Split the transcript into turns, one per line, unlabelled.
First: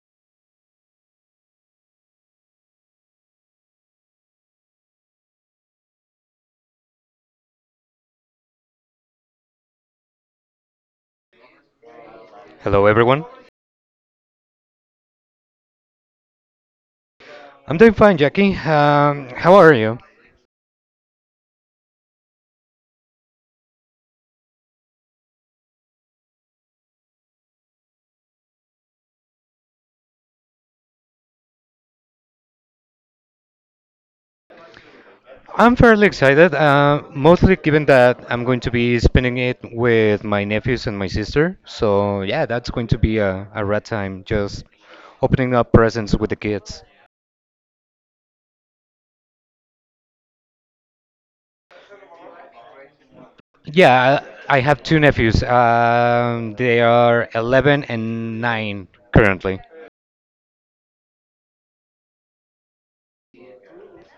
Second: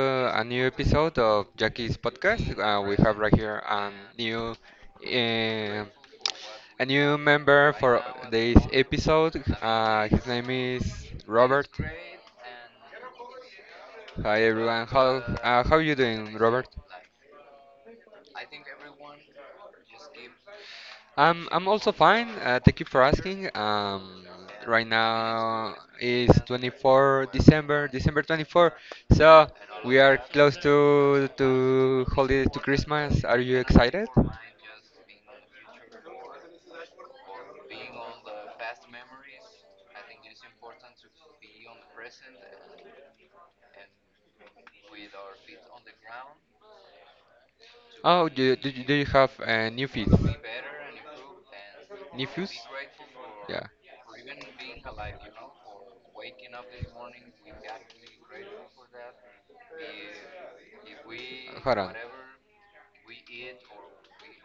a new episode of Jackie's podcast. We have right here new uh, a new member for this episode. His name is Robert.
Hello, everyone.
Hi everyone. How you doing, Robert?
I'm doing fine, Jackie. How are you?
I'm also fine. Thank you for asking. Right now is 24 December, December 24. So we are close to holiday to Christmas. Are you excited?
I'm fairly excited, mostly given that I'm going to be spending it with my nephews and my sister. So, yeah, that's going to be a rat time, just opening up presents with the kids.
Oh, do you have new fees? New fees? Yeah.
Yeah, I have two nephews. They are 11 and 9 currently.
Hold on.